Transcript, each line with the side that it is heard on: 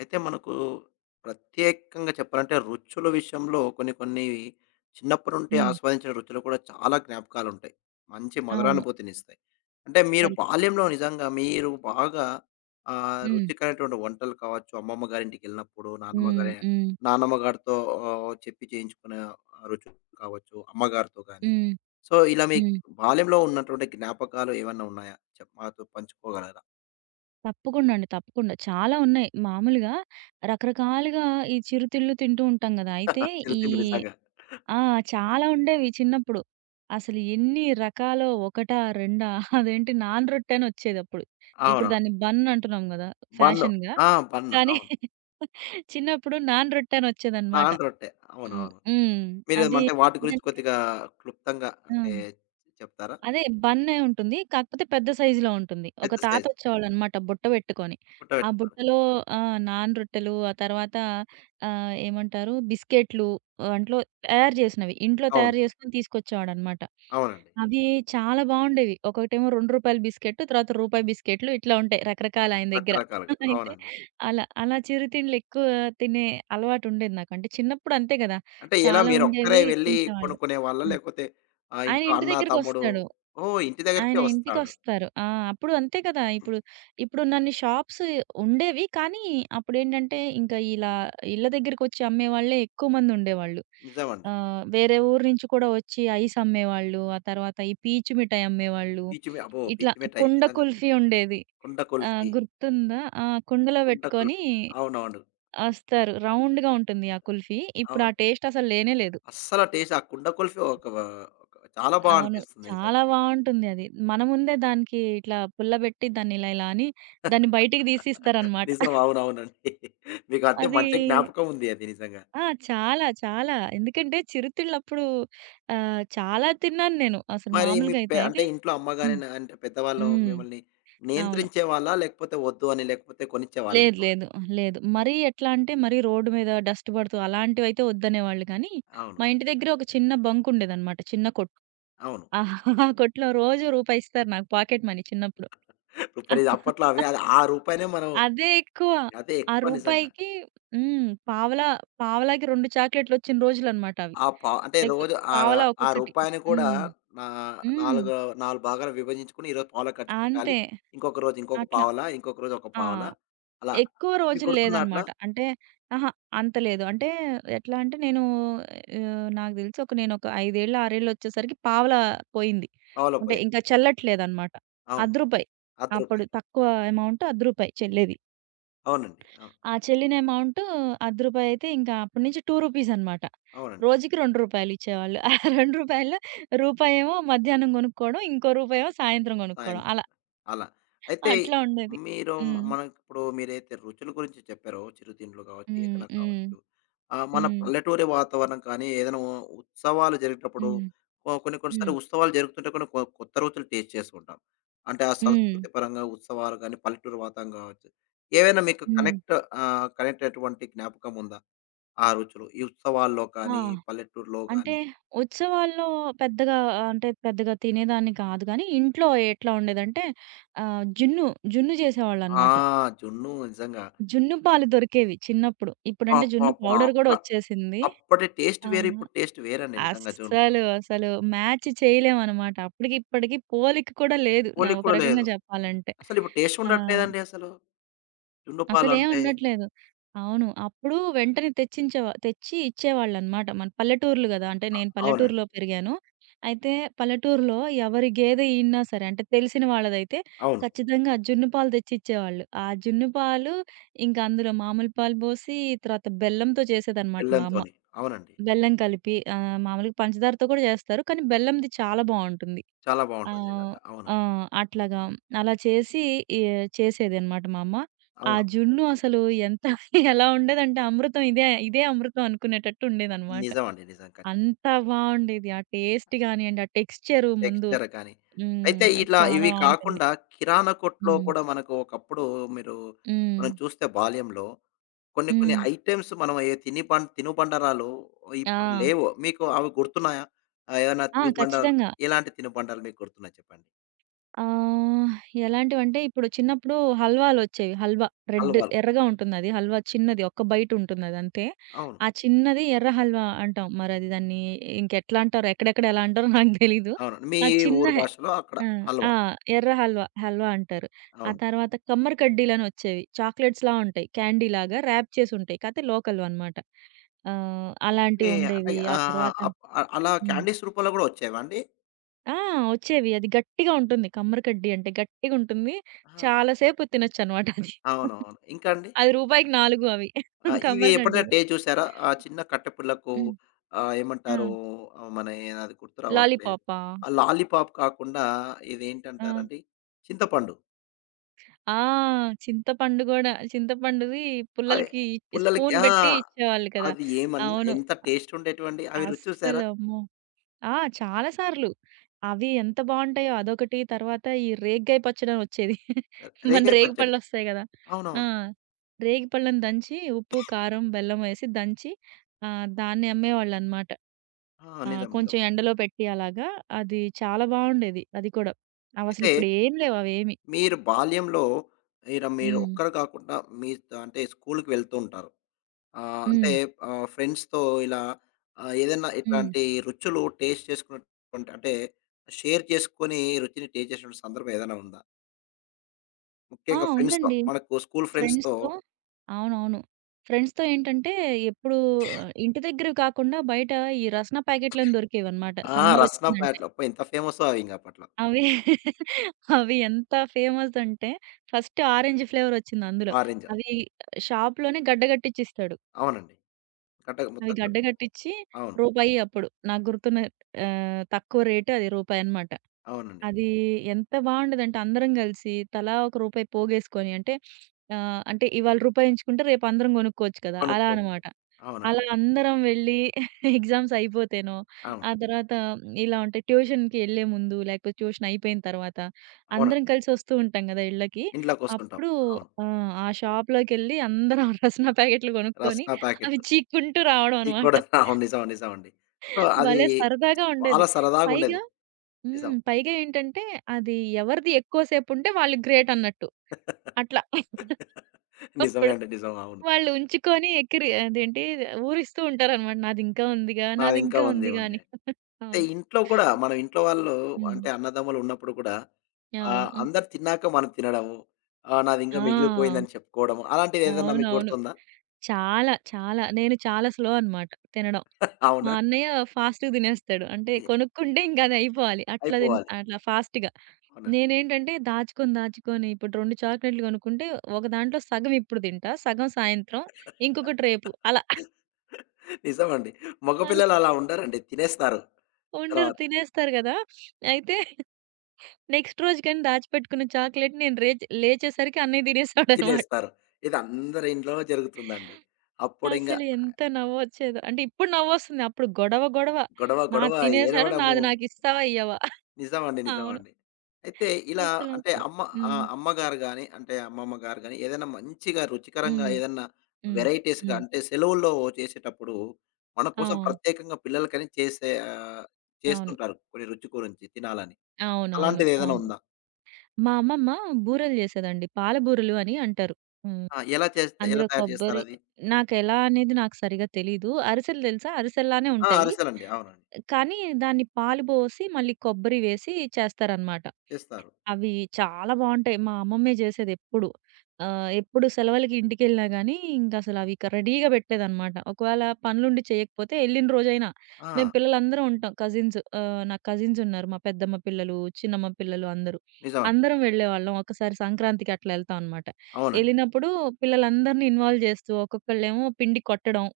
left: అయితే మనకు ప్రత్యేకంగా చెప్పాలంటే రుచుల విషయంలో కొన్ని కొన్ని చిన్నప్పటి నుండి
right: హ్మ్.
left: ఆస్వాదించిన రుచులు కూడా చాలా జ్ఞాపకాలు ఉంటాయి. మంచి
right: అవును.
left: మధురానుభూతినిస్తాయి. అంటే మీరు
right: కల్
left: బాల్యంలో నిజంగా మీరు బాగా
right: హ్మ్.
left: రుచికరమైనటువంటి వంటలు కావచ్చు, అమ్మమ్మ గారింటికెళ్ళినప్పుడు
right: హ్మ్. హ్మ్.
left: నానమ్మ గారితో చెప్పి చేయించుకునే ఆ రుచులు కావచ్చు, అమ్మగారితో గాని.
right: హ్మ్.
left: సో, ఇలా మీ
right: హ్మ్.
left: బాల్యంలో ఉన్నటువంటి జ్ఞాపకాలు ఏమన్నా ఉన్నాయా? మాతో పంచుకోగలరా?
right: తప్పకుండా అండి. తప్పకుండా. చాలా ఉన్నాయి. మామూలుగా రకరకాలుగా ఈ చిరుతిళ్ళు తింటూ ఉంటాం గదా! అయితే ఈ
left: చిరుతిండ్లు నిజంగా.
right: ఆ! చాలా ఉండేవి చిన్నప్పుడు. అసలు ఎన్ని రకాలో ఒకటా? రెండా? అదేంటి నాన్ రొట్టె అనొచ్చేదప్పుడు. ఇప్పుడు
left: అవునవును.
right: దాన్ని బన్ అంటున్నాం గదా!
left: బన్ను.
right: ఫ్యాషన్‌గా.
left: ఆ! బన్.
right: కానీ
left: అవును.
right: చిన్నప్పుడు నాన్ రొట్టె అనొచ్చేదనమాట.
left: నాన్ రొట్టె.
right: హ్మ్.
left: అవునవును.
right: హ్మ్.
left: మీరేం
right: అది
left: అంటే వాటి గురించి
right: ఏంటంటే
left: కొద్దిగా క్లుప్తంగా అంటే
right: ఆ!
left: చెప్తారా?
right: అదే బన్నే ఉంటుంది. కాకపోతే పెద్ద సైజులో ఉంటుంది. ఒక
left: పెద్ద సైజ్
right: తాతొచ్చేవాళ్ళనమాట బుట్ట పెట్టుకొని. ఆ
left: పుట్టబెట్టుకోవాలి.
right: బుట్టలో నాన్ రొట్టెలు, ఆ తర్వాత ఏమంటారు బిస్కెట్లు అంట్లో తయారు చేసినవి. ఇంట్లో
left: అవును.
right: తయారు చేసుకొని తీసుకొచ్చేవాడనమాట.
left: అవునండి.
right: అవి చాలా బావుండేవి. ఒకటేమో రూ. 2 బిస్కెట్, తర్వాత రూపాయి బిస్కెట్లు ఇట్లా ఉంటాయి రకరకాలు ఆయన దగ్గర.
left: రకరకాలుగా.
right: అయితే
left: అవునండి.
right: అలా, అలా చిరుతిండ్లెక్కువ తినే అలవాటుండేది నాకు. అంటే చిన్నప్పుడు అంతే కదా!
left: అంటే ఎలా
right: చాలా
left: మీరొక్కరే
right: ఉండేవి
left: వెళ్లి
right: ఇప్పించేవాళ్ళు.
left: కొనుక్కునేవాళ్ళా?
right: హ్మ్.
left: లేకపోతే
right: ఆయన
left: ఇంట్లో
right: ఇంటి
left: అన్న, తమ్ముడు.
right: దగ్గరికొస్తాడు.
left: ఓహ్! ఇంటి దగ్గరికే
right: ఆయన
left: వస్తాడు.
right: ఇంటికొస్తారు. ఆ! అప్పుడు అంతే కదా! ఇప్పుడు ఇప్పుడున్నన్ని షాప్స్ ఉండేవి. కానీ అప్పుడేంటంటే, ఇంకా ఇలా ఇళ్ళ దగ్గరికొచ్చి అమ్మేవాళ్ళే ఎక్కువ మందుండేవాళ్ళు.
left: నిజమండి.
right: వేరే ఊరు నుంచి కూడా వచ్చి ఐస్ అమ్మేవాళ్ళు. ఆ తర్వాత ఈ పీచు మిఠాయి అమ్మేవాళ్ళు.
left: పీచు మి అబ్బో!
right: ఇట్లా
left: పీచు మిఠాయి
right: కుండ
left: నిజంగా.
right: కుల్ఫీ ఉండేది.
left: కుండ
right: ఆ!
left: కుల్ఫీ,
right: గుర్తుందా? ఆ! కుండలో
left: కుండ కుల్ఫీ.
right: పెట్టుకొని
left: అవునవును.
right: వస్తారు. రౌండ్‌గా ఉంటుంది ఆ కుల్ఫీ. ఇప్పుడు
left: అవును.
right: ఆ టేస్ట్ అసలు లేనే లేదు.
left: అస్సల టేస్ట్ ఆ కుండ కుల్ఫీ ఒక చాలా
right: అవును.
left: అనిపిస్తుంది నిజంగా.
right: చాలా బావుంటుంది అది. మన ముందే దానికి ఇట్లా పుల్లబెట్టి దాన్ని ఇలా ఇలా అని దాన్ని బయటికి తీసి ఇస్తారనమాట.
left: నిజం. అవునవునండి. మీకంతే
right: అది
left: మంచి జ్ఞాపకం ఉంది అది నిజంగా.
right: ఆ! చాలా చాలా. ఎందుకంటే చిరుతిళ్ళప్పుడు చాలా తిన్నాను నేను. అసలు
left: మరి మీ
right: మామూలుగా అయితే
left: అంటే
right: అయితే
left: ఇంట్లో అమ్మ గాని
right: హ్మ్.
left: అంటే పెద్దవాళ్ళు
right: హ్మ్.
left: మిమ్మల్ని
right: అవును.
left: నియంత్రించేవాళ్ళా? లేకపోతే వద్దు అని లేకపోతే కొనిచ్చేవాళ్ళా
right: లేదు
left: ఎక్కువ?
right: లేదు. లేదు. మరీ ఎట్లా అంటే మరీ రోడ్డు మీద డస్ట్ పడుతూ అలాంటివైతే వద్దనేవాళ్ళు కానీ,
left: అవును.
right: మా ఇంటి దగ్గర ఒక చిన్న బంకుండేదనమాట. చిన్న కొట్టు.
left: అవును.
right: ఆ ఆ కొట్లో రోజు రూపాయి ఇస్తారు నాకు పాకెట్ మనీ చిన్నప్పుడు.
left: రూపాయి ఇది అప్పట్లో అవి అది ఆ రూపాయినే మనం.
right: అదే ఎక్కువ.
left: అదే
right: ఆ
left: ఎక్కువ నిజంగా.
right: రూపాయికి హ్మ్. పావలా పావలాకి 2 చాక్లెట్‌లొచ్చిన రోజులనమాట అవి.
left: ఆ పా అంటే
right: లైక్
left: రోజు
right: పావలా
left: ఆ
right: ఒక్కొక్కటి.
left: రూపాయిని కూడా
right: హ్మ్.
left: నా
right: హ్మ్.
left: నాలుగు 4 భాగాలు విభజించుకొని ఈరోజు పావలా ఖర్చు పెట్టాలి.
right: అంతే.
left: ఇంకొక రోజు ఇంకొక
right: అట్లా.
left: పావలా, ఇంకొక రోజు ఒక
right: ఆ!
left: పావలా అలా.
right: ఎక్కువ
left: మీకు
right: రోజులు
left: గుర్తుందా అట్లా?
right: లేదనమాట. అంటే అహా! అంత లేదు. అంటే ఎట్లా అంటే నేను నాకు తెలిసి నేనొక 5 ఏళ్ళు, 6 ఏళ్ళు వచ్చేసరికి పావలా పోయింది.
left: పావలా
right: అంటే
left: పోయింది.
right: ఇంకా చెల్లట్లేదనమాట.
left: అవును.
right: రూ. 1
left: అర్ధ
right: అప్పుడు
left: రూపాయి.
right: తక్కువ అమౌంట్ రూ. 1 చెల్లేది.
left: అవునండి. అవును.
right: ఆ చెల్లిన అమౌంట్ రూ. 10 అయితే ఇంకా అప్పటి నుంచి రూ. 2 అన్నమాట.
left: అవునండి.
right: రోజుకి రూ. 2 ఇచ్చేవాళ్ళు. ఆ రూ. 2లో రూపాయేమో మధ్యాహ్నం కొనుక్కోవడం. ఇంకో రూపాయేమో సాయంత్రం
left: సాయం
right: కొనుక్కోవడం. అలా
left: చేద్దాం. అలా. అయితే
right: అట్లా ఉండేది.
left: మీరు
right: హ్మ్.
left: మనకిప్పుడు మీరైతే రుచుల గురించి చెప్పారో, చిరుతిండ్లు కావచ్చు,
right: హ్మ్.
left: ఏదైనా
right: హ్మ్.
left: కావచ్చు. మన
right: హ్మ్.
left: పల్లెటూరి వాతావరణం కానీ, ఏదైనా ఉత్సవాలు జరిగేటప్పుడు
right: హ్మ్.
left: కొన్ని కొన్ని సార్లు
right: హ్మ్.
left: ఉత్సవాలు జరుగుతుంటే కొన్ని కొత్త రుచులు టేస్ట్ చేస్తుంటాం. అంటే ఆ
right: హ్మ్.
left: సంస్కృతి పరంగా ఉత్సవాలు గానీ, పల్లెటూరు వాతావరణం కావచ్చు. ఏవైనా మీకు
right: హ్మ్.
left: కనెక్ట్ అయినటువంటి జ్ఞాపకం ఉందా? ఆ రుచులు ఈ ఉత్సవాల్లో
right: ఆ!
left: కానీ, పల్లెటూరులో
right: అంటే
left: గానీ?
right: ఉత్సవాల్లో పెద్దగా అంటే పెద్దగా తినేదాన్ని కాదు గానీ, ఇంట్లో ఎట్లా ఉండేదంటే జున్ను, జున్ను
left: ఆ!
right: చేసేవాళ్ళన్నమాట.
left: జున్ను నిజంగా.
right: జున్ను పాలు దొరికేవి చిన్నప్పుడు. ఇప్పుడంటే జున్ను
left: అబ్బబ్బా!
right: పౌడర్ కూడా వచ్చేసింది.
left: అప్పటి టేస్ట్ వేరు.
right: ఆహా!
left: ఇప్పుడు టేస్ట్ వేరండి నిజంగా.
right: అస్సలు, అసలు మ్యాచ్ చేయలేమనమాట. అప్పటికి, ఇప్పటికి పోలిక కూడా లేదు.
left: పోలిక
right: ఒక
left: కూడా
right: రకంగా
left: లేదు.
right: చెప్పాలంటే.
left: అసలిప్పుడు టేస్ట్
right: ఆ!
left: ఉండట్లేదండి అసలు. జున్ను
right: అసలేం
left: పాలంటే
right: ఉండట్లేదు. అవును. అప్పుడు వెంటనే తెచ్చి ఇచ్చేవాళ్ళనమాట. మన పల్లెటూర్లు గదా! అంటే నేను
left: అవునండి.
right: పల్లెటూరులో పెరిగాను. అయితే పల్లెటూరులో ఎవరి గేదె ఈనినా సరే, అంటే తెలిసిన వాళ్ళదైతే
left: అవును.
right: ఖచ్చితంగా జున్ను పాలు తెచ్చిచ్చేవాళ్ళు. ఆ జున్ను పాలు, ఇంక అందులో మామూలు పాలు పోసి, తర్వాత బెల్లంతో చేసేదనమాట మా అమ్మ.
left: బెల్లంతోని. అవునండి.
right: బెల్లం కలిపి మామూలుగా పంచదారతో కూడా జేస్తారు. కానీ బెల్లంది చాలా బావుంటుంది.
left: చాలా బావుంటది
right: ఆహ్.
left: నిజంగా. అవును.
right: ఆ! అట్లాగా అలా చేసి ఎ చేసేదనమాట మా అమ్మ. ఆ
left: అవును.
right: జున్ను అసలు ఎంత ఎలా ఉండేదంటే అమృతం ఇదే, ఇదే అమృతం అనుకునేటట్టు ఉండేదనమాట.
left: నిజమండి. నిజం.
right: అంత బావుండేది. ఆ టేస్ట్ గానియండి, ఆ టెక్స్చరు ముందు
left: టెక్స్చర్ కానీ. అయితే
right: హ్మ్.
left: ఇట్లా
right: చాలా
left: ఇవి
right: బావుంటుంది.
left: కాకుండా కిరాణా కొట్లో
right: హ్మ్.
left: కూడా మనకు ఒకప్పుడు మీరు
right: హ్మ్.
left: మనం చూస్తే బాల్యంలో కొన్ని కొన్ని
right: హ్మ్.
left: ఐటెమ్స్ మనం ఏ తిని పం తినుబండరాలు
right: ఆ!
left: ఇప్పుడు లేవు. మీకు అవి గుర్తున్నాయా? ఏమైనా
right: ఆ!
left: తినుబండాలు
right: ఖచ్చితంగా.
left: ఎలాంటి తినుబండాలు మీకు గుర్తున్నాయి చెప్పండి?
right: ఆహ్, ఎలాంటివంటే ఇప్పుడు చిన్నప్పుడు హల్వాలొచ్చేవి. హల్వా రెడ్
left: హల్వాలు.
right: ఎర్రగా ఉంటుందది. హల్వా చిన్నది ఒక్క బైటుంటుందదంతే.
left: అవును.
right: ఆ చిన్నది ఎర్ర హల్వా అంటాం. మరది దాన్ని ఇంకెట్లా అంటారో, ఎక్కడెక్కడ ఎలా అంటారో నాకు తెలీదు.
left: అవును. మీ
right: ఆ చిన్న
left: ఊరు
right: హె
left: భాషలో అక్కడ
right: ఆ! ఆ!
left: హల్వా.
right: ఎర్ర హల్వా, హల్వా అంటారు. ఆ
left: అవును.
right: తర్వాత కమ్మరి కడ్డీలనొచ్చేవి. చాక్లెట్స్‌లా ఉంటాయి. క్యాండీలాగా ర్యాప్ చేసుంటాయి. కాతే లోకల్‌వనమాట.
left: ఓకే. అంటే
right: అలాంటివుండేవి. ఆ తర్వాత
left: అప్ అ అలా
right: హ్మ్.
left: క్యాండీస్ రూపంలో గూడా వచ్చేవా అండి?
right: ఆ! వచ్చేవి. అది గట్టిగా ఉంటుంది. కమ్మరి కడ్డీ అంటే గట్టిగుంటుంది.
left: ఆ!
right: చాలా సేపు తినొచ్చనమాట అది.
left: అవునవును. ఇంకా అండి?
right: అది రూపాయికి 4 అవి.
left: ఆ! ఇవి
right: కమ్మరి
left: ఎప్పుడైనా
right: కడ్డీలు.
left: టేస్ట్ చూసారా? ఆ చిన్న కట్టెపుల్లకు
right: హ్మ్. ఆ!
left: ఏమంటారు? ఆహ్, మన అది గుర్తు రావట్లేదు.
right: లాలీపాపా?
left: ఆ లాలీపాప్ కాకుండా
right: ఆ!
left: ఇదేంటంటారండి? చింతపండు.
right: ఆ! చింతపండు గూడా. చింతపండుది
left: అవి
right: పుల్లలకి
left: పుల్లలకి
right: స్పూన్
left: ఆ!
right: పెట్టి ఇచ్చేవాళ్ళు కదా!
left: అది
right: అవును.
left: ఎంత టేస్ట్ ఉండేటివండి. అవి రుచి చూసారా?
right: అస్సలు అమ్మో! ఆ! చాలా సార్లు. అవి ఎంత బావుంటాయో అదొకటి. తర్వాత ఈ రేగ్గాయ పచ్చడని వచ్చేది. మన
left: రేగాయి
right: రేగి
left: పచ్చడి.
right: పళ్ళొస్తాయి గదా! ఆ!
left: అవునవును.
right: రేగి పళ్ళని దంచి ఉప్పు, కారం, బెల్లం వేసి దంచి దాన్ని అమ్మేవాళ్ళనమాట.
left: ఆ! నిజం. నిజం.
right: కొంచెం ఎండలో పెట్టి అలాగా. అది చాలా బావుండేది అది కూడా.
left: అయితే
right: అవసలిప్పుడు ఏం లేవు అవేమి.
left: మీరు బాల్యంలో ఇలా మీరు
right: హ్మ్.
left: ఒక్కరు కాకుండా మీ అంటే స్కూల్‌కి వెళ్తూ ఉంటారు. అంటే
right: హ్మ్.
left: ఫ్రెండ్స్‌తో ఇలా ఏదైనా
right: హ్మ్.
left: ఇట్లాంటి రుచులు టేస్ట్ చేసుకున్నటువంటి అంటే షేర్ చేసుకొని రుచిని టేస్ట్ చేసినటువంటి సందర్భం ఏదైనా ఉందా?
right: ఆ!
left: ముఖ్యంగా ఫ్రెండ్స్‌తో
right: ఉందండి.
left: మనకు స్కూల్ ఫ్రెండ్స్‌తో.
right: ఫ్రెండ్స్‌తో అవునవును. ఫ్రెండ్స్‌తో ఏంటంటే ఎప్పుడు ఇంటి దగ్గరవి కాకుండా బయట ఈ రస్నా ప్యాకెట్‌లని దొరికేవన్నమాట.
left: ఆ! రస్నా
right: సమ్మరొచ్చిందంటే.
left: ప్యాట్లు అబ్బా! ఎంత ఫేమస్సో అవి ఇంక అప్పట్లో.
right: అవి అవి ఎంత ఫేమస్ అంటే ఫస్ట్ ఆరెంజ్ ఫ్లేవర్ వచ్చింది అందులో.
left: ఆరెంజ్
right: అవి షాప్‌లోనే గడ్డ కట్టిచ్చిస్తాడు.
left: అవునండి. కట్టక
right: అవి
left: ముక్కక
right: గడ్డ కట్టిచ్చి
left: అవును.
right: రూపాయి అప్పుడు నాకు గుర్తున్న తక్కువ రేటు అది రూపాయన్నమాట.
left: అవునండి.
right: అది ఎంత బావుండేదంటే అందరం గలిసి తలా ఒక రూపాయి పోగేసుకొని అంటే అంటే ఇవాళ రూపాయించుకుంటే రేపు అందరం గొనుక్కోవచ్చు కదా! అలా
left: కొనుక్కోవచ్చు.
right: అనమాట. అలా
left: అవునండి.
right: అందరం వెళ్ళి ఎగ్జామ్స్ అయిపోతేనో,
left: అవును.
right: ఆ తర్వాత ఇలా ఉంటాయి ట్యూషన్‌కి ఎళ్ళే ముందు లేకపోతే ట్యూషన్ అయిపోయిన తర్వాత అందరం
left: అవునండి.
right: కలిసి వస్తూ ఉంటాం గదా! ఇళ్ళకి.
left: ఇంట్లోకొస్తుంటాం.
right: అప్పుడు
left: అవును.
right: ఆ షాప్‌లోకెళ్ళి అందరం రస్నా ప్యాకెట్లు గొనుక్కొని
left: రస్నా ప్యాకెట్.
right: అవి చీక్కుంటూ రావడం
left: మీకు
right: అనమాట.
left: కూడా అవును. నిజం. నిజమండి. సో, అది
right: భలే సరదాగా ఉండేది.
left: చాలా సరదాగుండేది.
right: పైగా
left: నిజం.
right: హ్మ్. పైగా ఏంటంటే, అది ఎవరిది ఎక్కువ సేపుంటే వాళ్ళు గ్రేట్ అన్నట్టు. అట్లా.
left: నిజమే
right: అప్పుడు
left: అండి. నిజం. అవును.
right: వాళ్ళు ఉంచుకొని ఎక్కిరి అదేంటి ఊరిస్తూ ఉంటారనమాట. నాదింకా ఉందిగా,
left: నాది ఇంకా
right: నాదింకా
left: ఉంది.
right: ఉందిగా
left: ఉంది.
right: అని.
left: అయితే
right: అవును.
left: ఇంట్లో కూడా మనం ఇంట్లో వాళ్ళు
right: హ్మ్.
left: అంటే అన్నదమ్ములు ఉన్నప్పుడు కూడా
right: అవును. హ్మ్.
left: అందరు తిన్నాక మనం తినడము. నాది ఇంకా
right: ఆ!
left: మిగిలిపోయిందని చెప్పుకోవడము. అలాంటిది ఏదన్నా మీకు
right: అవునవును.
left: గుర్తుందా?
right: చాలా, చాలా. నేను చాలా స్లో అనమాట తినడం. మా
left: అవునా?
right: అన్నయ్య ఫాస్ట్‌గా తినేస్తాడు. అంటే కొనుక్కుంటే ఇంక అది అయిపోవాలి.
left: అయిపోవాలి.
right: అట్లా ఫాస్ట్‌గా.
left: అవునండి.
right: నేనేంటంటే దాచుకొని, దాచుకొని ఇప్పుడు 2 చాక్లెట్‌లు కొనుక్కుంటే ఒక దాంట్లో సగం ఇప్పుడు తింటా. సగం సాయంత్రం. ఇంకొకటి రేపు. అలా
left: నిజమండి.
right: అలా
left: మగపిల్లలు అలా ఉండరండి. తినేస్తారు.
right: ఉండరు
left: తర్వాత
right: తినేస్తారు గదా! అయితే నెక్స్ట్ రోజు కానీ దాచిపెట్టుకున్న చాక్లెట్ నేను లేచేసరికి అన్నయ్య తినేసాడనమాట.
left: తినేస్తారు. ఇది అందరి ఇంట్లో జరుగుతుందండి. అప్పుడింగ
right: అసలు ఎంత నవ్వొచ్చేదో. అంటే ఇప్పుడు నవ్వొస్తుంది. అప్పుడు గొడవ గొడవ.
left: గొడవ, గొడవ
right: నాది తినేసాడు.
left: ఏడవడము.
right: నాది నాకిస్తావా? ఇయ్యవా?
left: నిజమండి.
right: అవును.
left: నిజమండి. అయితే ఇలా అంటే
right: అసలప్పుడు. హ్మ్.
left: అమ్మగారు గాని, అంటే అమ్మమ్మ గారు గాని ఏదైనా మంచిగా రుచికరంగా
right: హ్మ్.
left: ఏదన్నా
right: హ్మ్.
left: వెరైటీస్‌గా
right: హ్మ్.
left: అంటే సెలవుల్లో చేసేటప్పుడు మన
right: ఆ!
left: కోసం ప్రత్యేకంగా పిల్లలకని
right: అవును.
left: చేస్తుంటారు. కొన్ని రుచి గురించి తినాలని.
right: అవునవును.
left: అలాంటిది ఏదైనా
right: అవును.
left: ఉందా?
right: మా అమ్మమ్మ బూరెలు జేసేదండి. పాల బూరెలు అని అంటారు. హ్మ్.
left: ఆ! ఎలా
right: అందులో
left: తయారు
right: కొబ్బరి
left: చేస్తారది?
right: నాకెలా అనేది నాకు సరిగ్గా తెలీదు. అరిసెలు తెలుసా? అరిసెల్లానే
left: ఆ!
right: ఉంటాయి.
left: అరిసెలండి. అవునండి.
right: కానీ దాన్ని పాలు బోసి మళ్ళీ కొబ్బరి వేసి చేస్తారనమాట.
left: చేస్తారు.
right: అవి చాలా బావుంటాయి. మా అమ్మమ్మే జేసేదెప్పుడు. ఎప్పుడు సెలవులకి ఇంటికెళ్ళినా గానీ, ఇంకసలు అవి రెడీగా పెట్టేదనమాట. ఒకవేళ పనులుండి చేయకపోతే ఎళ్ళిన రోజైనా,
left: ఆ!
right: మేము పిల్లలందరం ఉంటాం కజిన్స్. నాకు కజిన్సున్నారు. మా పెద్దమ్మ పిల్లలు, చిన్నమ్మ పిల్లలు అందరూ.
left: నిజమండి.
right: అందరం వెళ్ళేవాళ్ళం. ఒకసారి సంక్రాంతికి అట్లా ఎళ్తాం అనమాట.
left: అవునండి.
right: ఎళ్ళినప్పుడు పిల్లలందరిని ఇన్వాల్వ్ జేస్తూ, ఒక్కొక్కళ్ళేమో పిండి కొట్టడం.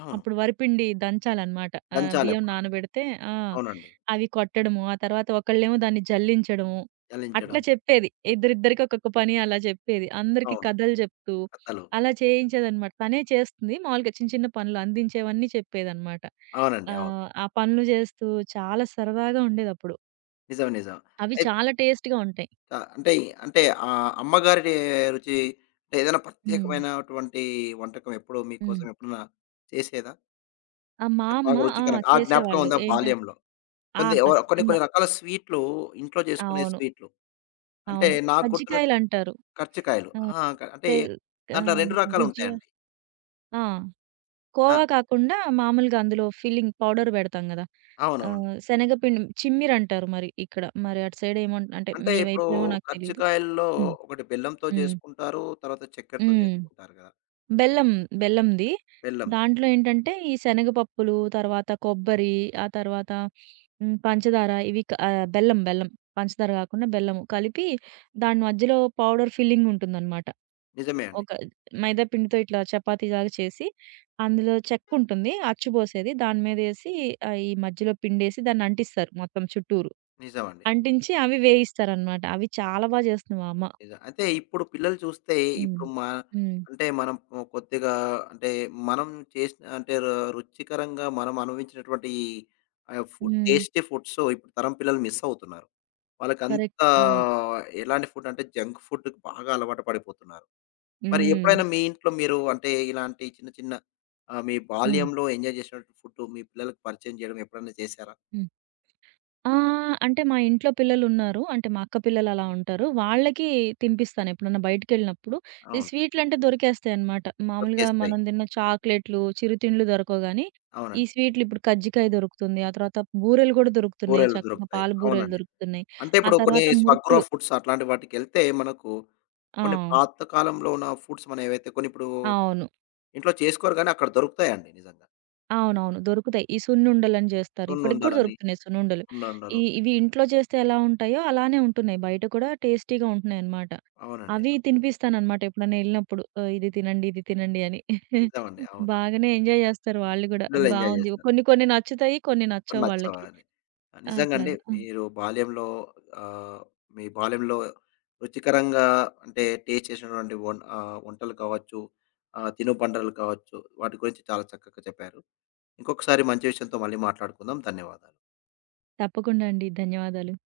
left: అవును.
right: అప్పుడు వరిపిండి దంచాలనమాట. బియ్యం
left: దంచాలప్పుడు.
right: నానబెడితే ఆ!
left: అవునండి.
right: అవి కొట్టడము, ఆ తర్వాత ఒకళ్ళేమో దాన్ని జల్లించడము. అట్లా
left: చలించడం.
right: చెప్పేది. ఇద్దరిద్దరికి ఒక్కొక్క పని అలా చెప్పేది. అందరికీ
left: అవును.
right: కథలు చెప్తూ
left: కథలు.
right: అలా చేయించేదనమాట. తనే చేస్తుంది. మామూలుగా చిన్న చిన్న పనులు అందించేవన్నీ చెప్పేదనమాట.
left: అవునండి. అవును.
right: ఆ పనులు చేస్తూ చాలా సరదాగా ఉండేదప్పుడు.
left: నిజం. నిజం.
right: అవి
left: అయిత్
right: చాలా టేస్ట్‌గా ఉంటాయి.
left: అంటే అంటే అమ్మగారి రుచి అంటే ఏదైనా
right: హ్మ్.
left: ప్రత్యేకమైనటువంటి వంటకం ఎప్పుడూ
right: హ్మ్.
left: మీకోసం ఎప్పుడన్నా చేసేదా?
right: ఆ! మా
left: అంటే
right: అమ్మ
left: బాగా
right: ఆ!
left: రుచికరంగా ఆ జ్ఞాపకం
right: చేసేవాళ్ళు.
left: ఉందా
right: ఏంటంటే
left: బాల్యంలో?
right: ఆ!
left: కొన్ని
right: ఖచ్చితంగా.
left: కొన్ని రకాల స్వీట్లు ఇంట్లో చేసుకునే
right: అవును.
left: స్వీట్లు. అంటే
right: అవును.
left: నాకు గుర్తున్న
right: కజ్జికాయలంటారు.
left: కర్జికాయలు.
right: ఆ!
left: ఆ! అంటే
right: తెల్ ఆ!
left: దాంట్లో 2
right: గుజ్జియా
left: రకాలుంటాయండి.
right: ఆ!
left: ఆ!
right: కోవా కాకుండా మామూలుగా అందులో ఫిల్లింగ్ పౌడర్ పెడతాం గదా!
left: అవునవును.
right: శనగపిండి చిమ్మిరంటారు మరి ఇక్కడ. మరి అటు సైడ్ ఏమో అంటే
left: అంటే
right: మీ
left: ఇప్పుడు
right: వైపేమో నాకు తెలీదు.
left: కర్జికాయల్లో
right: హ్మ్.
left: ఒకటి బెల్లంతో
right: హ్మ్.
left: చేసుకుంటారు. తర్వాత చక్కెరతో
right: హ్మ్.
left: చేసుకుంటారు కదా!
right: బెల్లం బెల్లంది.
left: బెల్లంది.
right: దాంట్లో ఏంటంటే ఈ శనగపప్పులు, తర్వాత కొబ్బరి, ఆ తర్వాత హ్మ్, పంచదార ఇవి క ఆహ్, బెల్లం బెల్లం. పంచదార కాకుండా బెల్లము కలిపి దాని మధ్యలో పౌడర్ ఫిల్లింగ్ ఉంటుందనమాట.
left: నిజమే అండి.
right: ఒక మైదా పిండితో ఇట్లా చపాతీలాగా చేసి, అందులో చెక్కుంటుంది. అచ్చు పోసేది. దాని మీదేసి ఈ మధ్యలో పిండేసి దాన్ని అంటిస్తారు మొత్తం చుట్టూరు.
left: నిజమండి.
right: అంటించి అవి వేయిస్తారనమాట. అవి చాలా బా చేస్తుంది మా అమ్మ.
left: నిజం. అయితే ఇప్పుడు పిల్లలు చూస్తే
right: హ్మ్.
left: ఇప్పుడు
right: హ్మ్.
left: అంటే మనం కొద్దిగా అంటే మనం చేసిన అంటే రుచికరంగా మనం అనుభవించినటువంటి
right: హ్మ్.
left: టేస్టీ ఫుడ్స్ ఇప్పుడు తరం పిల్లలు మిస్ అవుతున్నారు.
right: కరెక్ట్.
left: వాళ్ళకంతా
right: అవును.
left: ఎలాంటి ఫుడ్ అంటే జంక్ ఫుడ్‌కి బాగా అలవాటు పడిపోతున్నారు. మరి
right: హ్మ్.
left: ఎప్పుడైనా మీ ఇంట్లో మీరు అంటే ఇలాంటి చిన్న చిన్న మీ
right: హ్మ్.
left: బాల్యంలో ఎంజాయ్ చేసినటువంటి ఫుడ్ మీ పిల్లలకి పరిచయం చేయడం ఎప్పుడైనా చేశారా?
right: హ్మ్. ఆ! అంటే మా ఇంట్లో పిల్లలున్నారు. అంటే మా అక్క పిల్లలు అలా ఉంటారు. వాళ్ళకి తినిపిస్తాను ఎప్పుడన్నా బయటికెళ్ళినప్పుడు. ఈ
left: అవును.
right: స్వీట్‌లంటే దొరికేస్తాయన్నమాట. మామూలుగా
left: దొరికేస్తాయి.
right: మనం తిన్న చాక్లెట్‌లు, చిరుతిండ్లు దొరకవు గానీ, ఈ
left: అవునండి.
right: స్వీట్‌లు ఇప్పుడు కజ్జికాయ దొరుకుతుంది. ఆ తర్వాత బూరెలు గూడా దొరుకుతున్నాయి.
left: బూరెలు
right: చక్కగా
left: దొరుకుతాయి.
right: పాల బూరెలు
left: అవునండి.
right: దొరుకుతున్నాయి.
left: అంటే
right: ఆ
left: ఇప్పుడు కొన్ని
right: తర్వాత
left: స్వగ్రా
right: మురుకులు.
left: ఫుడ్స్ అట్లాంటి వాటికెళ్తే మనకు
right: ఆ!
left: కొన్ని పాత కాలంలో ఉన్న ఫుడ్స్ మనం ఏవైతే కొన్ని ఇప్పుడు
right: అవును.
left: ఇంట్లో చేసుకోరు గానీ అక్కడ దొరుకుతాయండి నిజంగా.
right: అవునవును. దొరుకుతాయి. ఈ సున్నుండలని జేస్తారు. ఇప్పటికి గూడా
left: సున్నుండలని,
right: దొరుకుతున్నాయి సున్నుండలు. ఈ
left: సున్నుండలు.
right: ఇవి ఇంట్లో జేస్తే ఎలా ఉంటాయో అలానే ఉంటున్నాయి. బయట కూడా టేస్టీగా ఉంటున్నాయన్నమాట.
left: అవునండి.
right: అవి తినిపిస్తానన్నమాట ఎప్పుడైనా ఎళ్ళినప్పుడు. ఇది తినండి, ఇది తినండి అని.
left: నిజమండి. అవును.
right: బాగానే ఎంజాయ్ జేస్తారు వాళ్ళు గూడా.
left: పిల్లలు ఎంజాయ్
right: బావుంది.
left: చేస్తారు.
right: కొన్ని కొన్ని నచ్చుతాయి. కొన్ని
left: కొన్ని
right: నచ్చవు
left: నచ్చవా
right: వాళ్ళకి.
left: అని. నిజంగండి
right: అట్లాగా. ఆ!
left: ఆహ్, మీ బాల్యంలో రుచికరంగా అంటే టేస్ట్ చేసినటువంటి వంటలు కావచ్చు, తినుబండలు కావచ్చు, వాటి గురించి చాలా చక్కగా చెప్పారు. ఇంకొకసారి మంచి విషయంతో మళ్ళీ మాట్లాడుకుందాం. ధన్యవాదాలు.
right: తప్పకుండా అండి. ధన్యవాదాలు.